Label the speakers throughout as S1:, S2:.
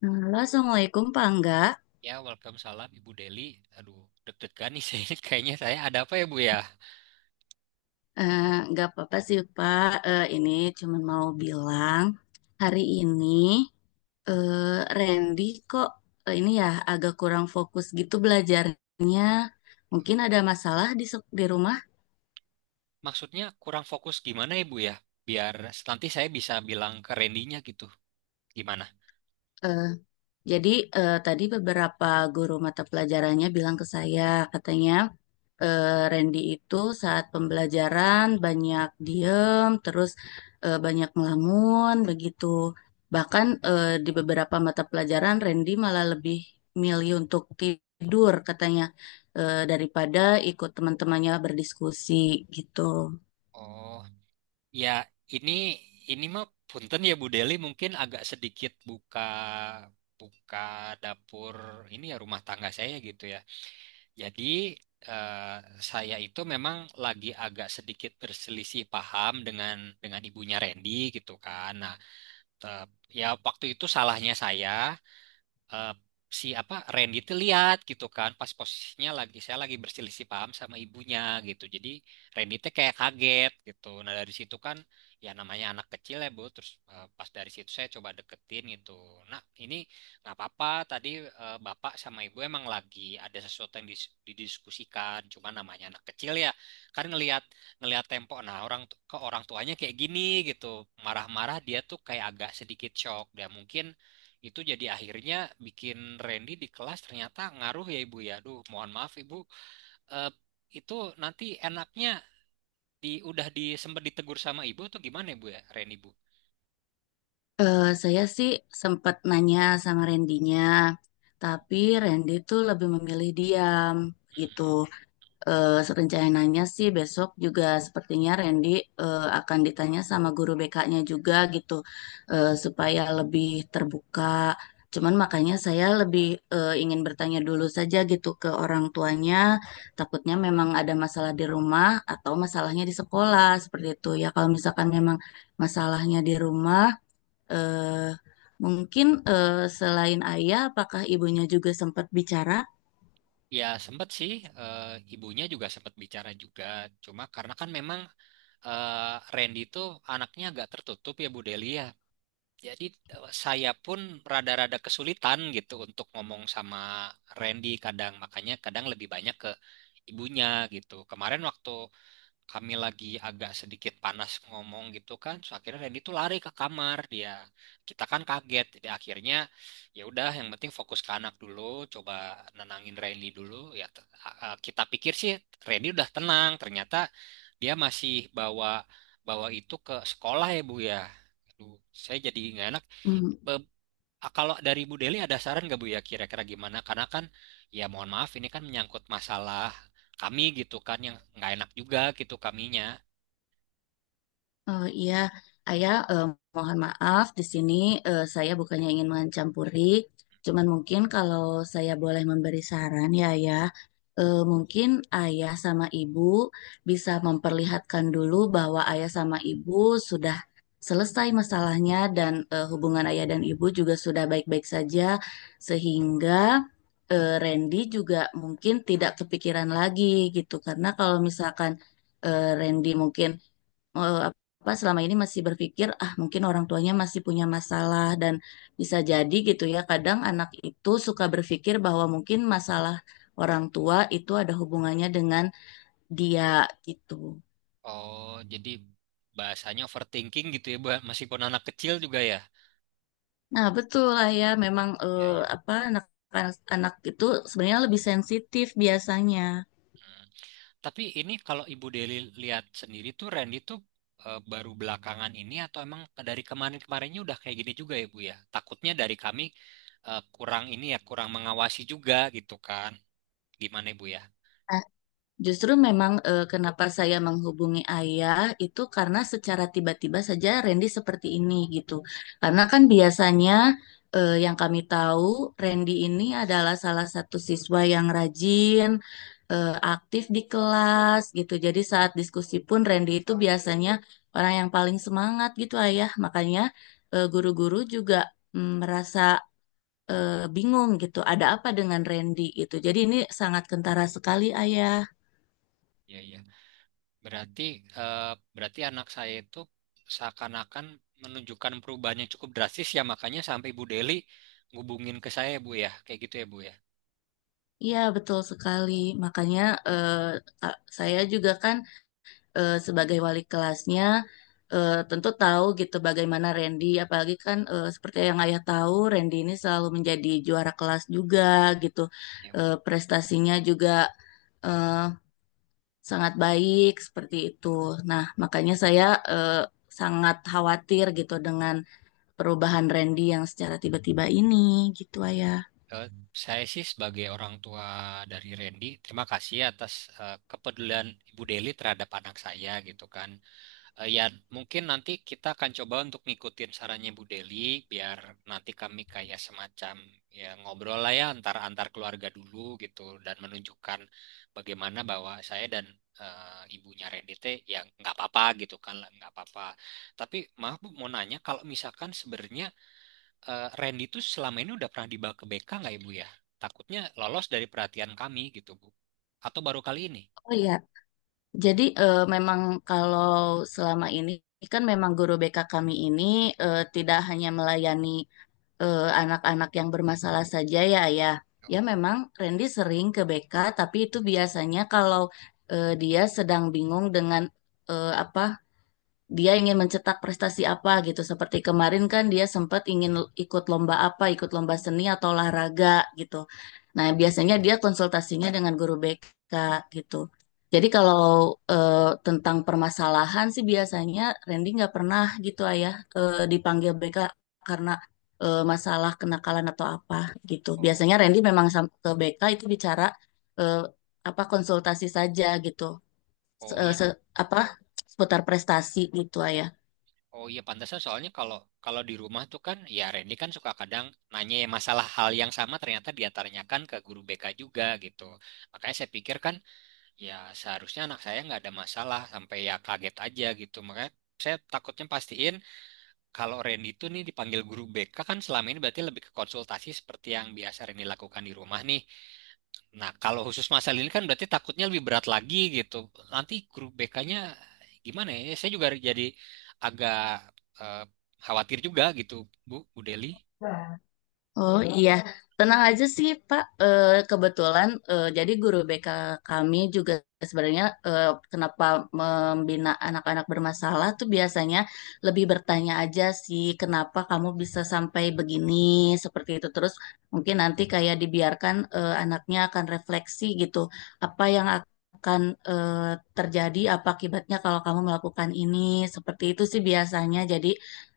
S1: Halo, Assalamualaikum Pak Angga.
S2: Ya, welcome salam Ibu Deli. Aduh, deg-degan nih saya. Kayaknya saya ada apa ya, Bu ya?
S1: Eh, nggak apa-apa sih Pak. Ini cuman mau bilang hari ini eh, Randy kok ini ya agak kurang fokus gitu belajarnya. Mungkin ada masalah di di rumah.
S2: Maksudnya kurang fokus gimana ya, Bu ya? Biar nanti saya bisa bilang ke Randy-nya gitu. Gimana?
S1: Eh, jadi tadi beberapa guru mata pelajarannya bilang ke saya katanya. Randy itu saat pembelajaran banyak diem, terus banyak ngelamun begitu. Bahkan di beberapa mata pelajaran Randy malah lebih milih untuk tidur katanya daripada ikut teman-temannya berdiskusi gitu.
S2: Oh, ya, ini ini mah punten ya Bu Deli, mungkin agak sedikit buka buka dapur ini ya, rumah tangga saya gitu ya. Jadi eh, saya itu memang lagi agak sedikit berselisih paham dengan ibunya Randy gitu kan. Nah, tetap. Ya waktu itu salahnya saya, eh, si apa Randy tuh lihat gitu kan, pas posisinya lagi saya lagi berselisih paham sama ibunya, gitu jadi Randy tuh kayak kaget gitu. Nah dari situ kan, ya namanya anak kecil ya Bu. Terus pas dari situ saya coba deketin gitu. Nah ini nggak apa-apa, tadi bapak sama ibu emang lagi ada sesuatu yang didiskusikan, cuma namanya anak kecil ya, kan ngelihat ngelihat tempo. Nah orang ke orang tuanya kayak gini gitu, marah-marah, dia tuh kayak agak sedikit shock dia mungkin itu, jadi akhirnya bikin Randy di kelas ternyata ngaruh ya Ibu ya. Aduh, mohon maaf Ibu. Eh, itu nanti enaknya di udah di sempet ditegur sama ibu atau gimana ibu ya, Randy Bu?
S1: Saya sih sempat nanya sama Randinya, tapi Randy tuh lebih memilih diam gitu. Rencananya sih besok juga sepertinya Randy akan ditanya sama guru BK-nya juga gitu supaya lebih terbuka. Cuman makanya saya lebih ingin bertanya dulu saja gitu ke orang tuanya, takutnya memang ada masalah di rumah atau masalahnya di sekolah seperti itu. Ya kalau misalkan memang masalahnya di rumah, eh, mungkin selain ayah, apakah ibunya juga sempat bicara?
S2: Ya sempet sih, eh, ibunya juga sempet bicara juga. Cuma karena kan memang Randy itu anaknya agak tertutup ya Bu Delia. Jadi saya pun rada-rada kesulitan gitu untuk ngomong sama Randy kadang, makanya kadang lebih banyak ke ibunya gitu. Kemarin waktu kami lagi agak sedikit panas ngomong gitu kan, so akhirnya Randy tuh lari ke kamar dia. Kita kan kaget, jadi akhirnya ya udah, yang penting fokus ke anak dulu, coba nenangin Randy dulu. Ya kita pikir sih Randy udah tenang, ternyata dia masih bawa bawa itu ke sekolah ya Bu ya. Aduh, saya jadi nggak enak.
S1: Hmm.
S2: Be- Ah, kalau dari Bu Deli ada saran nggak Bu ya, kira-kira gimana? Karena kan ya mohon maaf, ini kan menyangkut masalah kami gitu kan, yang nggak enak juga gitu kaminya.
S1: Oh iya, Ayah, mohon maaf di sini saya bukannya ingin mencampuri, cuman mungkin kalau saya boleh memberi saran ya Ayah, mungkin Ayah sama Ibu bisa memperlihatkan dulu bahwa Ayah sama Ibu sudah selesai masalahnya dan hubungan Ayah dan Ibu juga sudah baik-baik saja, sehingga Randy juga mungkin tidak kepikiran lagi gitu, karena kalau misalkan Randy mungkin eh, apa selama ini masih berpikir ah mungkin orang tuanya masih punya masalah dan bisa jadi gitu ya kadang anak itu suka berpikir bahwa mungkin masalah orang tua itu ada hubungannya dengan dia gitu.
S2: Oh, jadi bahasanya overthinking gitu ya Bu ya, meskipun anak kecil juga ya.
S1: Nah, betul lah ya memang
S2: Ya, ya.
S1: apa anak anak itu sebenarnya lebih sensitif biasanya.
S2: Hmm. Tapi ini kalau Ibu Deli lihat sendiri tuh Randy tuh baru belakangan ini atau emang dari kemarin-kemarinnya udah kayak gini juga ya Bu ya? Takutnya dari kami kurang ini ya, kurang mengawasi juga gitu kan? Gimana Ibu ya?
S1: Justru memang kenapa saya menghubungi ayah itu karena secara tiba-tiba saja Randy seperti ini gitu. Karena kan biasanya yang kami tahu Randy ini adalah salah satu siswa yang rajin, aktif di kelas gitu. Jadi saat diskusi pun Randy itu biasanya orang yang paling semangat gitu ayah. Makanya guru-guru juga mm, merasa bingung gitu, ada apa dengan Randy gitu. Jadi ini sangat kentara sekali ayah.
S2: Ya, ya. Berarti eh, berarti anak saya itu seakan-akan menunjukkan perubahannya cukup drastis, ya makanya sampai Bu Deli ngubungin ke saya Bu ya kayak gitu ya Bu ya.
S1: Iya, betul sekali. Makanya eh, saya juga kan sebagai wali kelasnya tentu tahu gitu bagaimana Randy, apalagi kan seperti yang ayah tahu, Randy ini selalu menjadi juara kelas juga gitu.
S2: Ya, Bu.
S1: Prestasinya juga eh, sangat baik seperti itu. Nah, makanya saya eh, sangat khawatir gitu dengan perubahan Randy yang secara tiba-tiba ini gitu, ayah.
S2: Eh, saya sih sebagai orang tua dari Randy terima kasih atas kepedulian Ibu Deli terhadap anak saya gitu kan. Ya, mungkin nanti kita akan coba untuk ngikutin sarannya Bu Deli, biar nanti kami kayak semacam ya ngobrol lah ya antar antar keluarga dulu gitu, dan menunjukkan bagaimana bahwa saya dan ibunya Randy teh ya nggak apa-apa gitu kan lah, nggak apa-apa. Tapi maaf Bu, mau nanya, kalau misalkan sebenarnya Randy tuh selama ini udah pernah dibawa ke BK nggak Ibu ya? Takutnya lolos dari perhatian kami gitu Bu. Atau baru kali ini?
S1: Oh iya, jadi memang kalau selama ini kan memang guru BK kami ini tidak hanya melayani anak-anak yang bermasalah saja ya ya.
S2: Oh,
S1: Ya memang Randy sering ke BK tapi itu biasanya kalau dia sedang bingung dengan apa dia ingin mencetak prestasi apa gitu. Seperti kemarin kan dia sempat ingin ikut lomba apa, ikut lomba seni atau olahraga gitu. Nah, biasanya dia konsultasinya dengan guru BK gitu. Jadi kalau tentang permasalahan sih biasanya Randy nggak pernah gitu ayah dipanggil BK karena masalah kenakalan atau apa gitu. Biasanya
S2: oh,
S1: Randy memang ke BK itu bicara eh, apa konsultasi saja gitu se-
S2: oh,
S1: eh,
S2: iya.
S1: se- apa seputar prestasi gitu ya.
S2: Oh iya pantasnya, soalnya kalau kalau di rumah tuh kan ya Randy kan suka kadang nanya ya masalah hal yang sama ternyata dia tanyakan ke guru BK juga gitu. Makanya saya pikir kan ya seharusnya anak saya nggak ada masalah, sampai ya kaget aja gitu. Makanya saya takutnya pastiin kalau Randy itu nih dipanggil guru BK kan selama ini berarti lebih ke konsultasi seperti yang biasa Randy lakukan di rumah nih. Nah, kalau khusus masalah ini kan berarti takutnya lebih berat lagi gitu. Nanti grup BK-nya gimana ya? Saya juga jadi agak eh, khawatir juga gitu, Bu, Bu Deli.
S1: Oh iya, tenang aja sih Pak.
S2: Hmm?
S1: Kebetulan jadi guru BK kami juga sebenarnya kenapa membina anak-anak bermasalah tuh biasanya lebih bertanya aja sih kenapa kamu bisa sampai begini seperti itu. Terus mungkin nanti kayak dibiarkan anaknya akan refleksi gitu apa yang akan terjadi apa akibatnya kalau kamu melakukan ini seperti itu sih biasanya. Jadi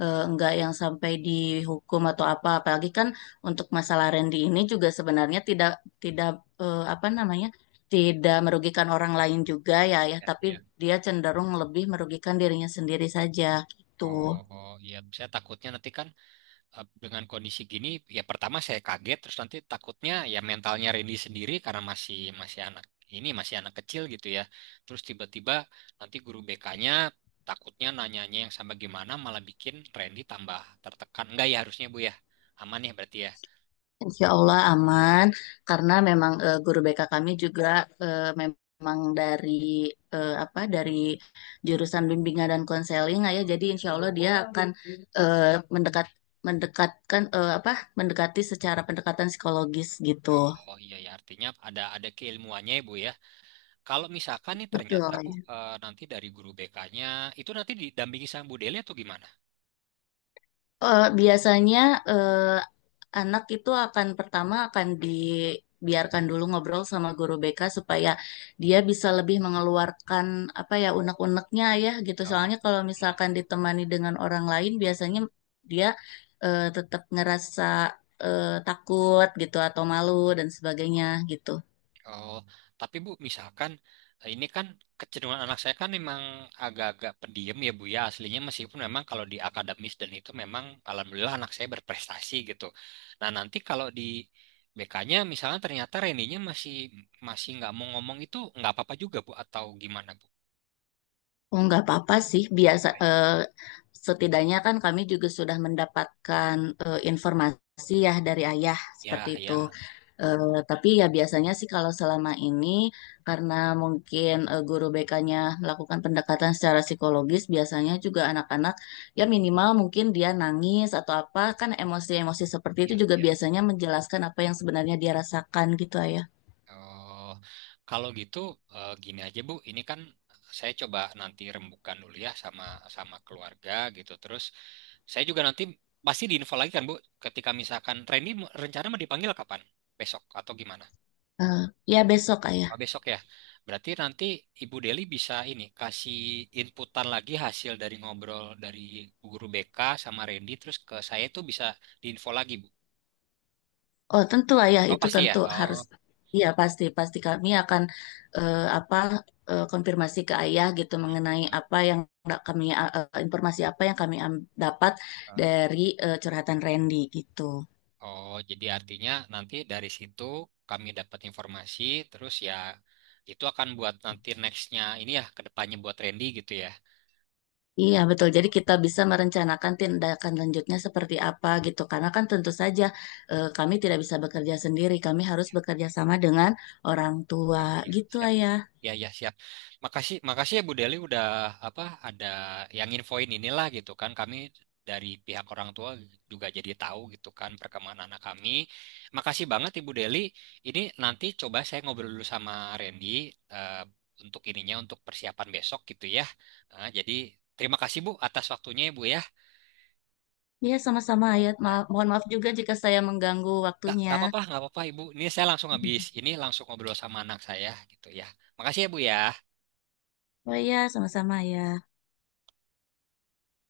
S1: enggak yang sampai dihukum atau apa. Apalagi kan untuk masalah Randy ini juga sebenarnya tidak tidak apa namanya tidak merugikan orang lain juga ya ya
S2: Ya,
S1: tapi
S2: ya.
S1: dia cenderung lebih merugikan dirinya sendiri saja
S2: Oh,
S1: gitu.
S2: oh, iya, saya takutnya nanti kan dengan kondisi gini ya pertama saya kaget, terus nanti takutnya ya mentalnya Randy sendiri karena masih masih anak, ini masih anak kecil gitu ya, terus tiba-tiba nanti guru BK-nya takutnya nanyanya yang sama gimana, malah bikin Randy tambah tertekan enggak ya, harusnya Bu ya aman ya berarti ya.
S1: Insya Allah aman karena memang guru BK kami juga memang dari apa dari jurusan bimbingan dan konseling ya jadi insya Allah dia akan eh, mendekat mendekatkan apa mendekati secara pendekatan psikologis gitu.
S2: Oh iya ya, artinya ada keilmuannya ya Bu ya. Kalau misalkan nih ternyata Bu
S1: Betul.
S2: nanti dari guru BK-nya itu nanti didampingi sama Bu Deli atau gimana?
S1: Biasanya eh, anak itu akan pertama akan dibiarkan dulu ngobrol sama guru BK supaya dia bisa lebih mengeluarkan apa ya unek-uneknya ya gitu.
S2: Oh.
S1: Soalnya kalau
S2: Iya.
S1: misalkan ditemani dengan orang lain biasanya dia tetap ngerasa takut gitu atau malu dan sebagainya gitu.
S2: Oh, tapi Bu, misalkan ini kan kecenderungan anak saya kan memang agak-agak pendiam ya Bu ya aslinya, meskipun memang kalau di akademis dan itu memang alhamdulillah anak saya berprestasi gitu. Nah nanti kalau di BK-nya misalnya ternyata Reninya masih masih nggak mau ngomong, itu nggak apa-apa juga Bu atau gimana Bu?
S1: Oh, nggak apa-apa sih.
S2: Nggak
S1: Biasa,
S2: apa-apa ya.
S1: setidaknya kan kami juga sudah mendapatkan informasi ya dari ayah seperti
S2: Ya,
S1: itu.
S2: ya,
S1: Tapi ya biasanya sih kalau selama ini karena mungkin guru BK-nya melakukan pendekatan secara psikologis, biasanya juga anak-anak ya minimal mungkin dia nangis atau apa kan emosi-emosi seperti itu
S2: ya,
S1: juga
S2: ya.
S1: biasanya menjelaskan apa yang sebenarnya dia rasakan gitu ayah.
S2: Oh, kalau gitu gini aja Bu, ini kan saya coba nanti rembukan dulu ya sama sama keluarga gitu. Terus saya juga nanti pasti diinfo lagi kan Bu, ketika misalkan Randy rencana mau dipanggil kapan? Besok atau gimana?
S1: Eh, Ya besok ayah.
S2: Oh, besok ya. Berarti nanti Ibu Deli bisa ini kasih inputan lagi hasil dari ngobrol dari Bu Guru BK sama Randy terus ke saya, itu bisa diinfo lagi Bu.
S1: Oh tentu lah ya
S2: Oh
S1: itu
S2: pasti ya.
S1: tentu harus
S2: Oh.
S1: iya pasti pasti kami akan apa konfirmasi ke ayah gitu mengenai apa yang kami informasi apa yang kami dapat dari curhatan Randy gitu.
S2: Oh, jadi artinya nanti dari situ kami dapat informasi, terus ya itu akan buat nanti nextnya ini ya kedepannya buat Randy gitu ya.
S1: Iya betul. Jadi kita bisa merencanakan tindakan lanjutnya seperti apa gitu. Karena kan tentu saja kami tidak bisa bekerja sendiri. Kami harus bekerja sama dengan orang tua
S2: Oh iya,
S1: gitu
S2: siap.
S1: ayah.
S2: Ya ya siap. Makasih makasih ya Bu Deli udah apa ada yang infoin inilah gitu kan. Kami dari pihak orang tua juga jadi tahu gitu kan perkembangan anak kami. Makasih banget Ibu Deli. Ini nanti coba saya ngobrol dulu sama Randy eh, untuk ininya untuk persiapan besok gitu ya. Jadi terima kasih Bu atas waktunya ya Bu ya.
S1: Iya sama-sama ayah.
S2: Ya,
S1: Mohon maaf juga jika saya mengganggu
S2: Nggak
S1: waktunya.
S2: nggak apa-apa, nggak apa-apa Ibu. Ini saya langsung habis ini langsung ngobrol sama anak saya gitu ya. Makasih ya Bu ya.
S1: Oh iya, sama-sama ya.